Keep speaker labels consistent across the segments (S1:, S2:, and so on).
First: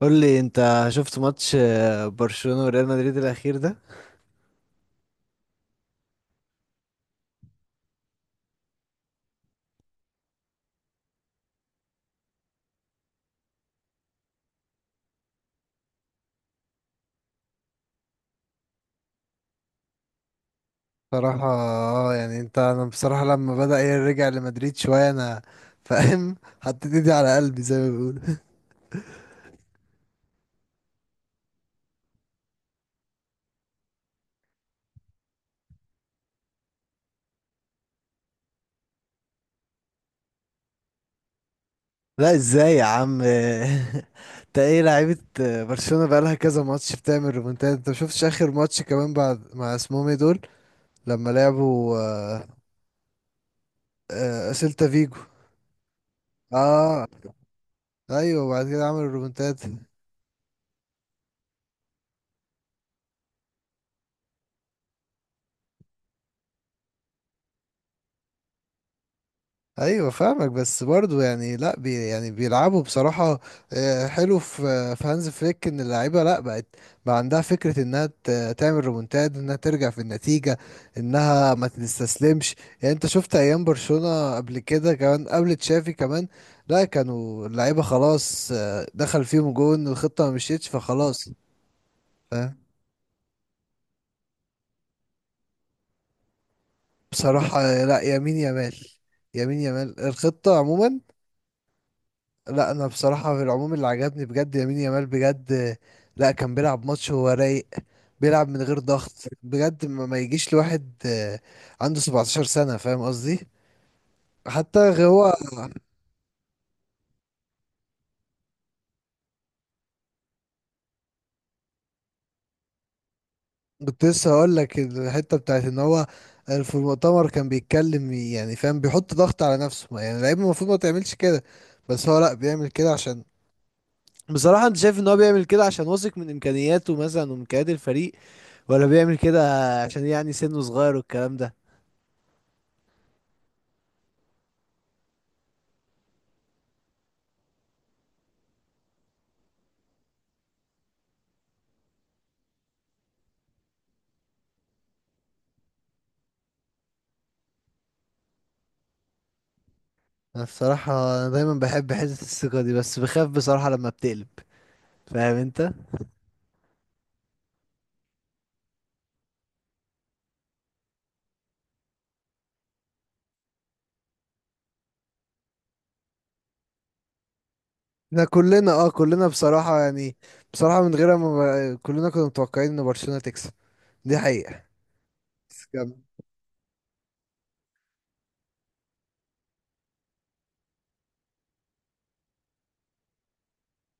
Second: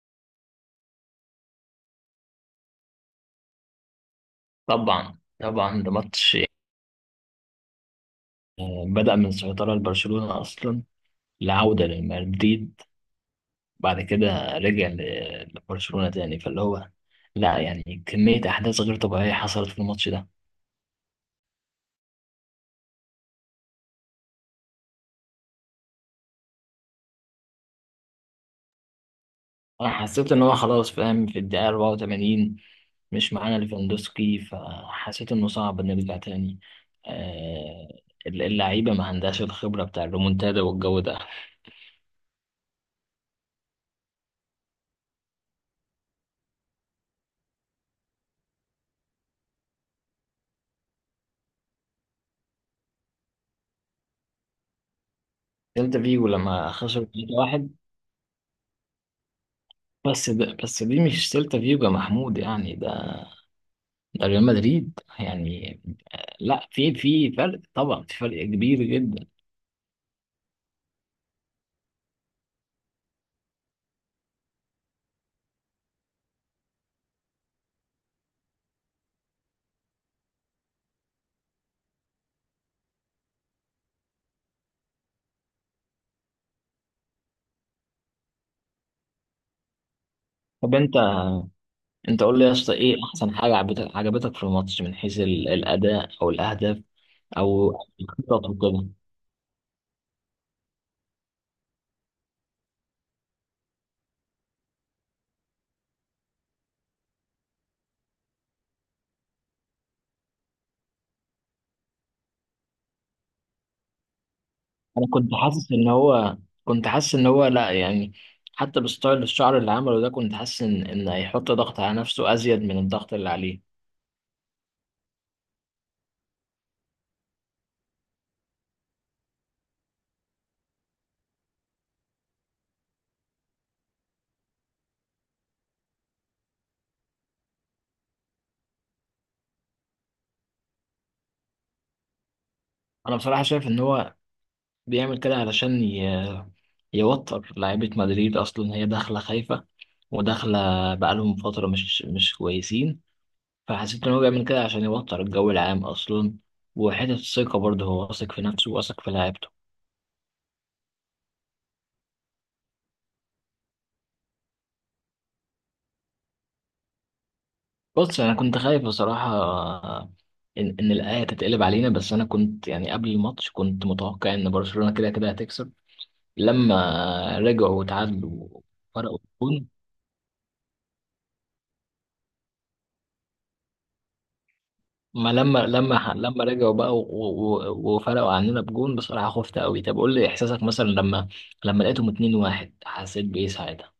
S1: قول لي، انت شفت ماتش برشلونة وريال مدريد الاخير ده؟
S2: طبعا طبعا ده ماتش، بدأ من سيطرة لبرشلونة أصلا، العودة لمدريد بعد كده رجع لبرشلونة تاني، فاللي هو لا يعني كمية أحداث غير طبيعية حصلت في الماتش ده.
S1: بصراحة اه يعني انا بصراحة لما بدأ يرجع لمدريد شوية انا فاهم. حطيت ايدي على قلبي زي ما بيقولوا.
S2: أنا حسيت إن هو خلاص فاهم في الدقيقة 84 مش معانا ليفاندوسكي، فحسيت إنه صعب نرجع تاني. آه، اللعيبة ما عندهاش الخبرة بتاع الريمونتادا والجو ده.
S1: لا، ازاي يا عم؟ انت ايه لعيبة؟ برشلونة بقالها كذا ماتش بتعمل ريمونتات. انت مشوفتش اخر ماتش كمان بعد مع اسمهم ايه دول لما لعبوا سيلتا فيجو؟
S2: سيلتا فيجو لما خسر
S1: اه،
S2: 3-1.
S1: ايوه، وبعد كده عملوا ريمونتات.
S2: بس دي مش سيلتا فيجو يا محمود، يعني ده ريال مدريد يعني. لا في فرق طبعا، في فرق كبير جدا.
S1: ايوه فاهمك، بس برضو يعني لا بي يعني بيلعبوا بصراحه. حلو في هانز فليك ان اللعيبه لا بقت، بقى عندها فكره انها تعمل ريمونتاد، انها ترجع في النتيجه، انها ما تستسلمش. يعني انت شفت ايام برشلونه قبل كده، كمان قبل تشافي كمان، لا كانوا اللعيبه خلاص، دخل فيهم جون والخطه ما مشيتش
S2: طب انت
S1: فخلاص.
S2: انت قول لي يا
S1: آه،
S2: اسطى، ايه احسن حاجه عجبتك في الماتش من حيث الاداء او الاهداف
S1: بصراحه
S2: او
S1: لا، يمين
S2: الخطط
S1: يمال.
S2: وكده.
S1: يمين يمال الخطه عموما. لا، انا بصراحه في العموم اللي عجبني بجد يمين يامال بجد. لا، كان بيلعب ماتش وهو رايق. بيلعب من غير ضغط بجد. ما يجيش لواحد عنده 17 سنه فاهم قصدي. حتى
S2: انا كنت
S1: هو،
S2: حاسس ان هو كنت حاسس ان هو لا يعني، حتى الستايل الشعر اللي عمله ده، كنت حاسس ان هيحط ضغط على نفسه ازيد من الضغط اللي عليه.
S1: كنت لسه هقول لك الحته بتاعت ان هو في المؤتمر كان بيتكلم، يعني فاهم بيحط ضغط على نفسه. يعني اللعيب المفروض ما تعملش كده. بس هو لا بيعمل كده عشان، بصراحة، انت شايف ان هو بيعمل كده عشان واثق من امكانياته مثلا وامكانيات الفريق، ولا بيعمل كده عشان يعني سنه صغير والكلام ده؟
S2: انا بصراحه شايف ان هو بيعمل كده علشان يوتر لعيبة مدريد أصلا، هي داخلة خايفة وداخلة، بقالهم فترة مش كويسين، فحسيت إن هو بيعمل كده عشان يوتر الجو العام أصلا. وحتة الثقة برضه، هو واثق في نفسه واثق في لعيبته.
S1: أنا الصراحة أنا دايما بحب حتة الثقة دي، بس بخاف بصراحة لما بتقلب. فاهم انت؟
S2: بص، أنا كنت خايف بصراحة إن الآية تتقلب علينا، بس أنا كنت يعني قبل الماتش كنت متوقع إن برشلونة كده كده هتكسب، لما رجعوا
S1: احنا
S2: وتعادلوا
S1: كلنا، اه،
S2: فرقوا.
S1: كلنا بصراحة يعني، بصراحة من غيرها ما، كلنا كنا متوقعين ان برشلونة تكسب. دي حقيقة.
S2: ما لما
S1: بس كمل.
S2: لما لما رجعوا بقى و- و- وفرقوا عننا بجون، بصراحة خفت قوي. طب قول لي إحساسك مثلا، لما لقيتهم 2-1 حسيت بإيه ساعتها؟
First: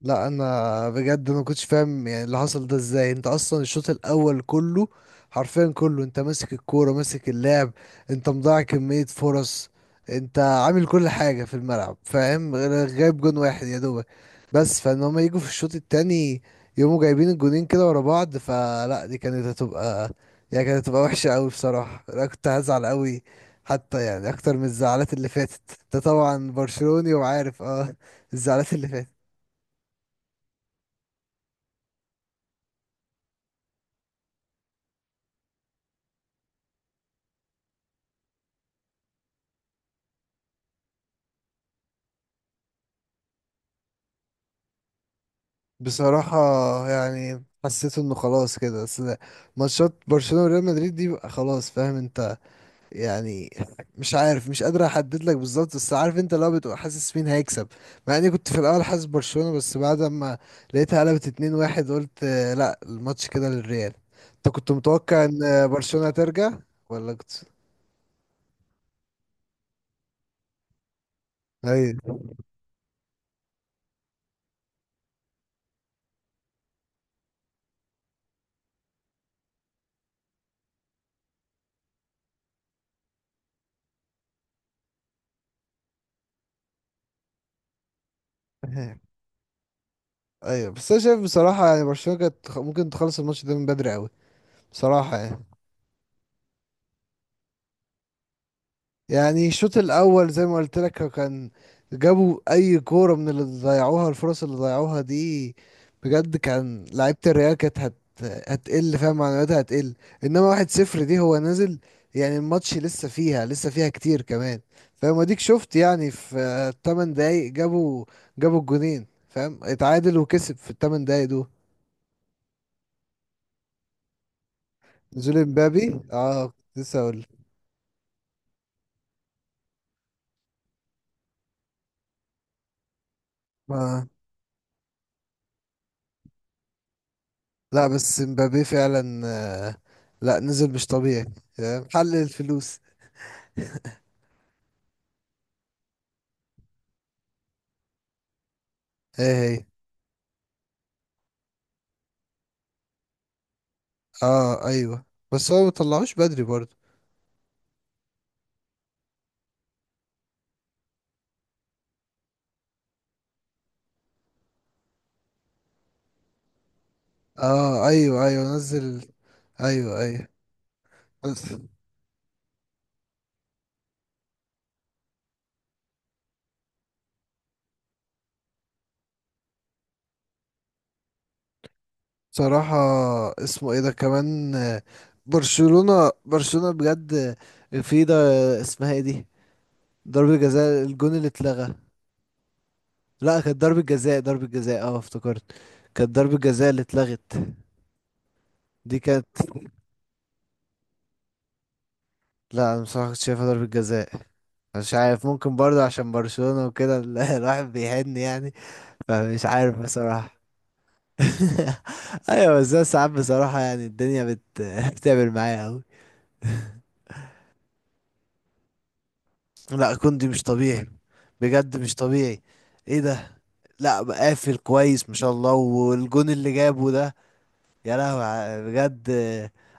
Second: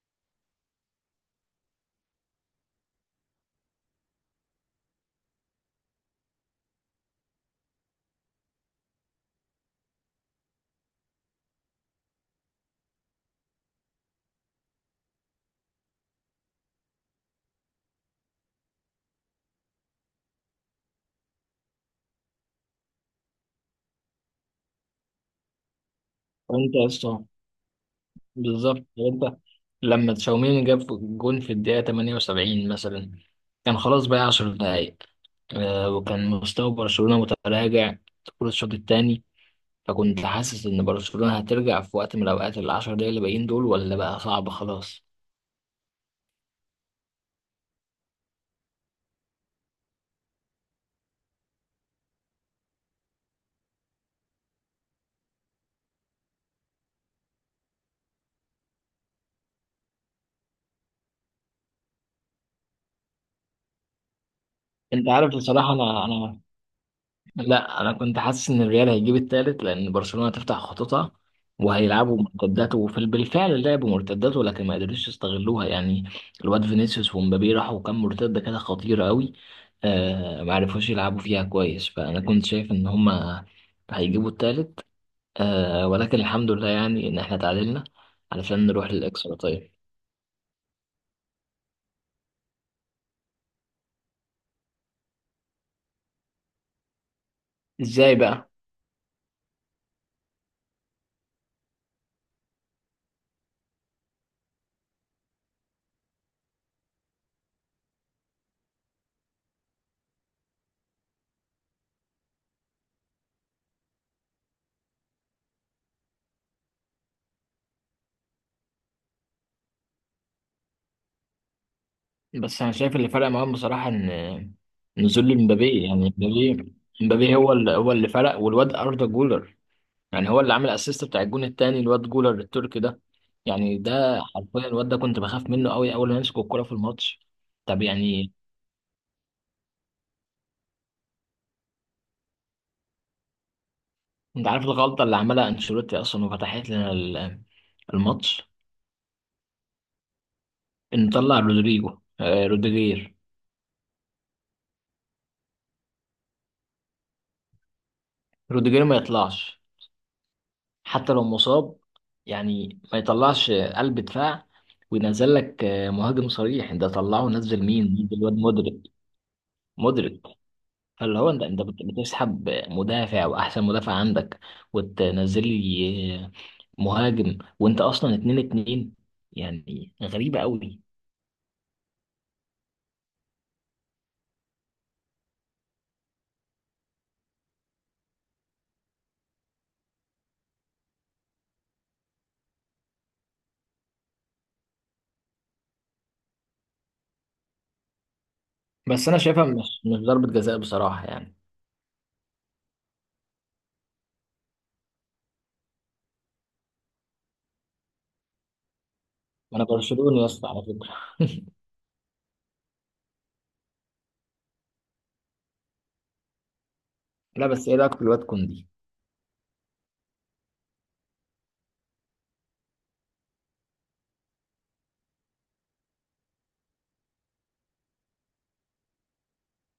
S1: لا انا بجد ما كنتش فاهم يعني اللي حصل ده ازاي. انت اصلا الشوط الاول كله، حرفيا كله، انت ماسك الكوره ماسك اللعب، انت مضيع كميه فرص، انت عامل كل حاجه في الملعب، فاهم، جايب جون واحد يا دوبك، بس فان هما يجوا في الشوط التاني يقوموا جايبين الجونين كده ورا بعض، فلا، دي كانت هتبقى، يعني كانت هتبقى وحشه قوي بصراحه. انا كنت هزعل قوي، حتى يعني اكتر من الزعلات اللي فاتت. انت طبعا
S2: وأنت يا
S1: برشلوني
S2: اسطى،
S1: وعارف اه، الزعلات
S2: بالظبط،
S1: اللي فاتت.
S2: وأنت لما تشاوميني جاب جون في الدقيقة 78 مثلا، كان خلاص بقى 10 دقايق، وكان مستوى برشلونة متراجع طول الشوط الثاني، فكنت حاسس إن برشلونة هترجع في وقت من الأوقات، العشر دقايق اللي باقيين دول، ولا بقى صعب خلاص؟
S1: بصراحة يعني، حسيت انه خلاص كده، بس ماتشات برشلونة وريال مدريد دي بقى خلاص، فاهم انت، يعني مش عارف، مش قادر احدد لك بالظبط، بس عارف انت لو بتبقى حاسس مين هيكسب. مع اني كنت في الاول حاسس برشلونة، بس بعد ما لقيتها قلبت 2-1 قلت لا، الماتش كده للريال. انت كنت
S2: أنت
S1: متوقع
S2: عارف
S1: ان
S2: بصراحة، أنا
S1: برشلونة
S2: أنا
S1: ترجع ولا كنت؟
S2: لا، انا كنت حاسس ان الريال هيجيب التالت، لان برشلونة تفتح خطوطها وهيلعبوا
S1: ايوه.
S2: مرتدات، وفي بالفعل لعبوا مرتدات ولكن ما قدروش يستغلوها يعني. الواد فينيسيوس ومبابي راحوا كام مرتدة كده خطيرة قوي، آه ما عرفوش يلعبوا فيها كويس، فانا كنت شايف ان هما هيجيبوا التالت، آه، ولكن الحمد لله يعني ان احنا تعادلنا علشان نروح للاكسترا. طيب،
S1: ايوه بس انا شايف بصراحة يعني برشلونة كانت ممكن تخلص الماتش ده من بدري قوي بصراحة يعني.
S2: ازاي بقى؟
S1: يعني الشوط الاول زي ما قلت لك كان، جابوا اي كوره من اللي ضيعوها، الفرص اللي ضيعوها دي، بجد كان لعيبه الريال كانت هتقل، فاهم، معنوياتها هتقل. انما 1-0 دي هو نازل، يعني الماتش لسه فيها كتير كمان. فاهم، اديك شفت يعني في 8 دقايق جابوا الجونين، فاهم، اتعادل وكسب في الثمان دقايق دول.
S2: بس انا شايف اللي فرق معاهم بصراحه ان نزول
S1: نزول
S2: امبابي،
S1: امبابي،
S2: يعني
S1: اه، كنت
S2: امبابي،
S1: لسه
S2: امبابي هو اللي فرق، والواد اردا جولر، يعني هو اللي عامل اسيست بتاع الجون التاني، الواد جولر التركي ده، يعني
S1: اقول.
S2: ده حرفيا الواد ده كنت بخاف منه قوي اول ما يمسك الكوره في الماتش. طب
S1: لا بس
S2: يعني،
S1: مبابي فعلا لا، نزل مش طبيعي. محل الفلوس.
S2: انت عارف الغلطه اللي عملها انشيلوتي اصلا وفتحت لنا الماتش؟
S1: ايه هي؟
S2: ان طلع رودريجو آه، روديجير.
S1: اه ايوه، بس هو مطلعوش بدري برضه.
S2: روديجير ما يطلعش حتى لو مصاب، يعني ما يطلعش قلب دفاع وينزل لك مهاجم صريح. ده طلعه نزل مين؟
S1: اه
S2: نزل
S1: ايوه،
S2: الواد
S1: ايوه،
S2: مودريك،
S1: نزل. ايوه،
S2: مودريك.
S1: ايوه،
S2: فاللي هو
S1: بس
S2: انت بتسحب مدافع واحسن مدافع عندك وتنزل لي مهاجم، وانت اصلا اتنين اتنين، يعني غريبة قوي.
S1: بصراحة اسمه ايه ده كمان، برشلونة بجد، في ده، اسمها ايه دي، ضربة جزاء، الجون اللي اتلغى. لا، كانت ضربة جزاء اه افتكرت، كانت ضربة جزاء اللي اتلغت. دي
S2: بس انا
S1: كانت،
S2: شايفها مش ضربة جزاء بصراحة يعني.
S1: لا انا بصراحة كنت شايفها ضربة جزاء. مش عارف، ممكن برضه عشان برشلونة وكده الواحد بيحن يعني. فمش
S2: انا
S1: عارف
S2: برشلوني يا
S1: بصراحة.
S2: اسطى على فكرة
S1: ايوه بس ده ساعات بصراحة يعني الدنيا بتعمل معايا قوي.
S2: لا، بس ايه رايك في الواد كوندي؟
S1: لا كوندي مش طبيعي. بجد مش طبيعي. ايه ده! لا، قافل كويس ما شاء الله، والجون اللي جابه ده، يا لهوي، بجد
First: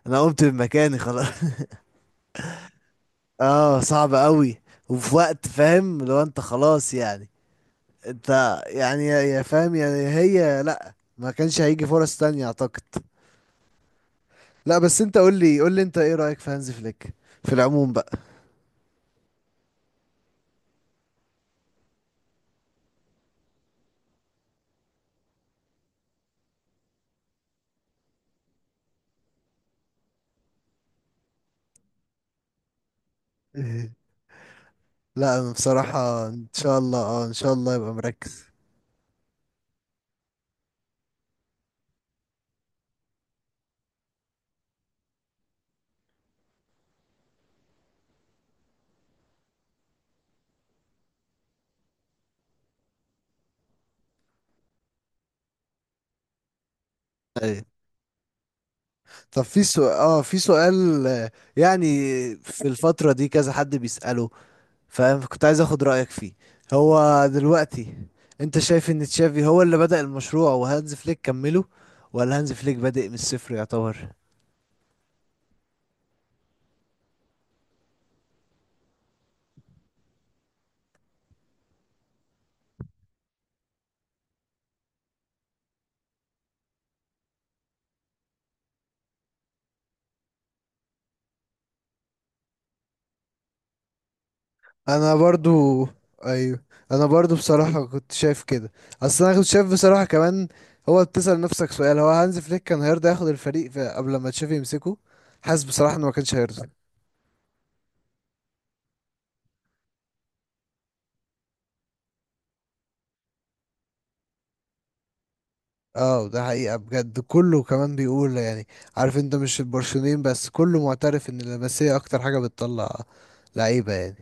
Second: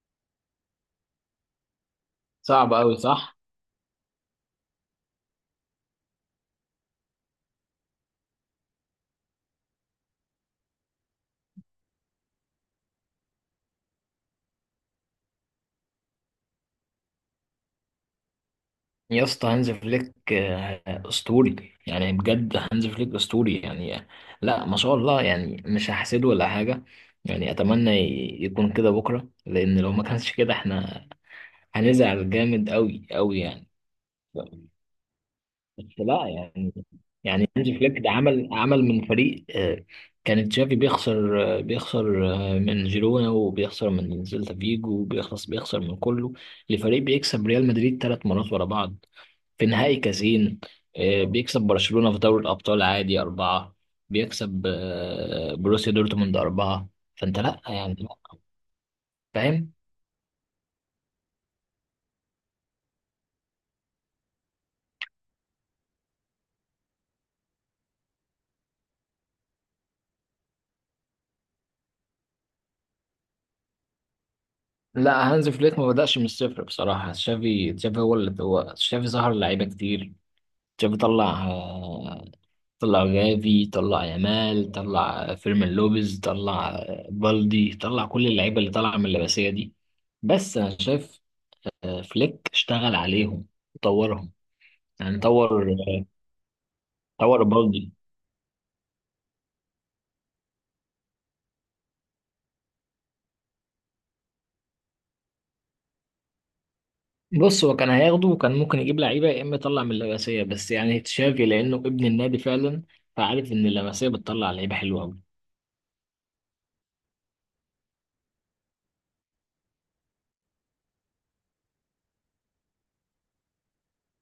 S1: انا قمت من مكاني خلاص.
S2: صعب قوي، صح؟
S1: اه صعب قوي. وفي وقت فاهم لو انت خلاص، يعني انت يعني، يا فاهم، يعني هي لا، ما كانش هيجي فرص تانية اعتقد. لا بس انت قول لي انت ايه رأيك في هانز فليك في العموم بقى؟
S2: يا اسطى، هانز فليك اسطوري يعني، بجد هانز فليك اسطوري يعني. لا، ما شاء الله، يعني مش هحسده ولا حاجه، يعني اتمنى يكون كده بكره، لان لو ما كانش كده احنا هنزعل جامد قوي قوي يعني. ف-
S1: لا انا
S2: بس لا
S1: بصراحة ان
S2: يعني،
S1: شاء الله اه ان
S2: يعني
S1: شاء
S2: هانز
S1: الله يبقى
S2: فليك ده
S1: مركز.
S2: عمل من فريق، كان تشافي بيخسر من جيرونا وبيخسر من سيلتا فيجو، وبيخلص بيخسر من كله، لفريق بيكسب ريال مدريد ثلاث مرات ورا بعض في نهائي كازين. بيكسب برشلونة في دوري الأبطال عادي أربعة، بيكسب بروسيا دورتموند أربعة. فأنت لأ
S1: ايوه
S2: يعني لأ،
S1: طب في
S2: فاهم؟
S1: سؤال، اه، في سؤال آه، يعني في الفترة دي كذا حد بيسأله، فاهم، كنت عايز اخد رأيك فيه. هو دلوقتي انت شايف ان تشافي هو اللي بدأ المشروع وهانز فليك كمله، ولا هانز فليك بادئ من الصفر يعتبر؟
S2: لا، هانز فليك ما بدأش من الصفر بصراحة. تشافي، تشافي هو اللي هو تشافي ظهر لعيبة كتير. تشافي طلع جافي، طلع يامال، طلع فيرمين لوبيز، طلع بالدي، طلع كل اللعيبة اللي طالعة من اللمسية دي. بس أنا شايف فليك اشتغل عليهم وطورهم،
S1: انا
S2: يعني طور،
S1: برضو، ايوه، انا برضو
S2: طور
S1: بصراحة
S2: بالدي.
S1: كنت شايف كده. اصل انا كنت شايف بصراحة كمان، هو بتسأل نفسك سؤال، هو هانز فليك كان هيرضى ياخد الفريق في قبل ما تشافي يمسكه؟ حاسس بصراحة انه ما كانش هيرضى.
S2: بص، هو كان هياخده وكان ممكن يجيب لعيبه يا اما يطلع من اللمسيه، بس يعني تشافي لانه ابن النادي فعلا، فعارف ان اللمسيه بتطلع لعيبه حلوه قوي.
S1: اه ده حقيقة بجد، كله كمان بيقول يعني، عارف انت مش البرشلونيين بس، كله معترف ان اللمسية اكتر حاجة بتطلع لعيبة يعني.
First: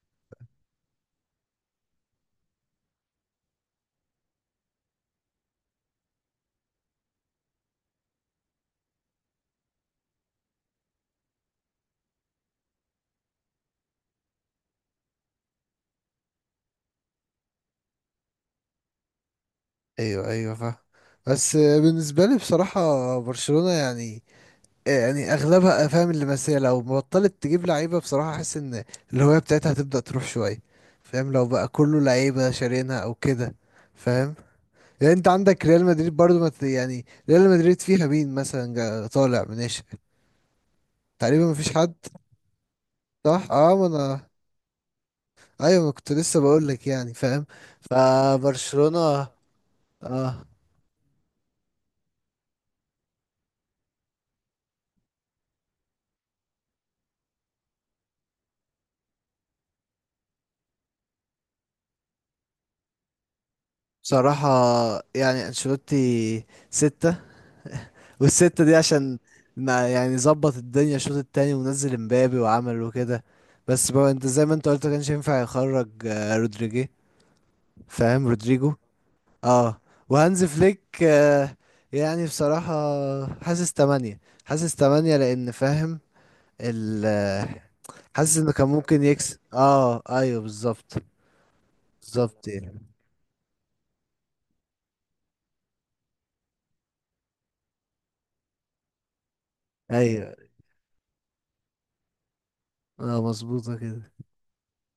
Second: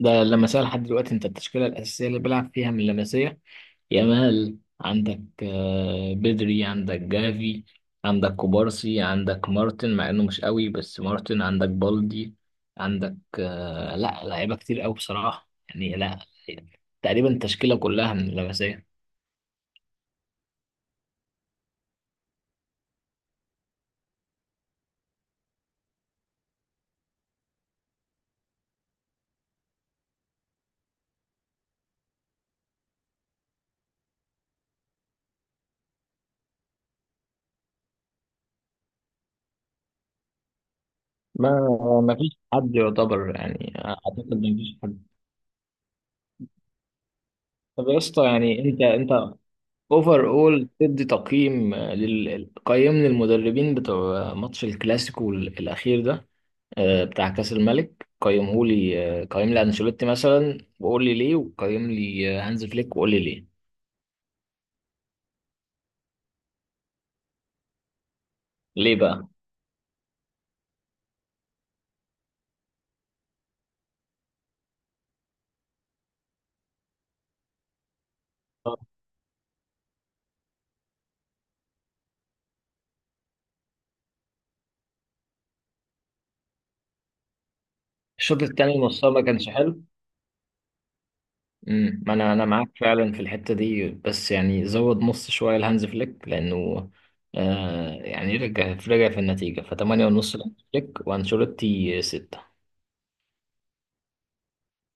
S2: ده اللمسيه لحد دلوقتي، انت التشكيله الاساسيه اللي بيلعب فيها من اللمسيه: يامال، عندك بدري، عندك جافي، عندك كوبارسي، عندك مارتن، مع انه مش قوي بس مارتن، عندك بالدي، عندك لا لعيبه كتير قوي بصراحه يعني. لا، تقريبا التشكيله كلها من اللمسيه.
S1: ايوه، ايوه، فاهم. بس بالنسبة لي بصراحة برشلونة يعني، إيه، يعني اغلبها، فاهم، اللي بس هي لو بطلت تجيب لعيبه بصراحه احس ان الهويه بتاعتها هتبدا تروح شويه، فاهم، لو بقى كله لعيبه شارينها او كده، فاهم، يعني انت عندك ريال مدريد برضو ما يعني ريال مدريد فيها مين مثلا طالع من ناشئ؟ تقريبا
S2: ما
S1: ما فيش حد.
S2: ما فيش حد يعتبر،
S1: صح
S2: يعني
S1: اه، ما
S2: اعتقد
S1: انا
S2: ما فيش حد.
S1: ايوه، ما كنت لسه بقول لك يعني، فاهم،
S2: طب يا اسطى، يعني انت
S1: فبرشلونه.
S2: انت اوفر
S1: اه
S2: اول تدي تقييم قيمني المدربين بتوع ماتش الكلاسيكو الاخير ده، بتاع كاس الملك. قيمه لي، قيم لي انشيلوتي مثلا وقول لي ليه، وقيم لي هانز فليك وقول لي ليه.
S1: بصراحه يعني انشيلوتي ستة، والستة دي
S2: ليه
S1: عشان،
S2: بقى؟
S1: يعني ظبط الدنيا الشوط التاني ونزل امبابي وعمل وكده، بس بقى انت زي ما انت قلت كانش ينفع يخرج رودريجي، فاهم، رودريجو. اه. وهانز فليك، يعني بصراحة، حاسس تمانية. حاسس تمانية لأن، فاهم، ال آه، حاسس
S2: الشوط
S1: انه كان
S2: الثاني
S1: ممكن
S2: نصها ما
S1: يكسب.
S2: كانش حلو.
S1: اه ايوه بالظبط.
S2: ما انا
S1: بالظبط
S2: معاك
S1: يعني.
S2: فعلا في الحته دي، بس يعني زود نص شويه لهانز فليك لانه، يعني رجع في النتيجه، ف 8
S1: ايوه
S2: ونص لهانز فليك وانشيلوتي 6.
S1: اه، مظبوطة كده.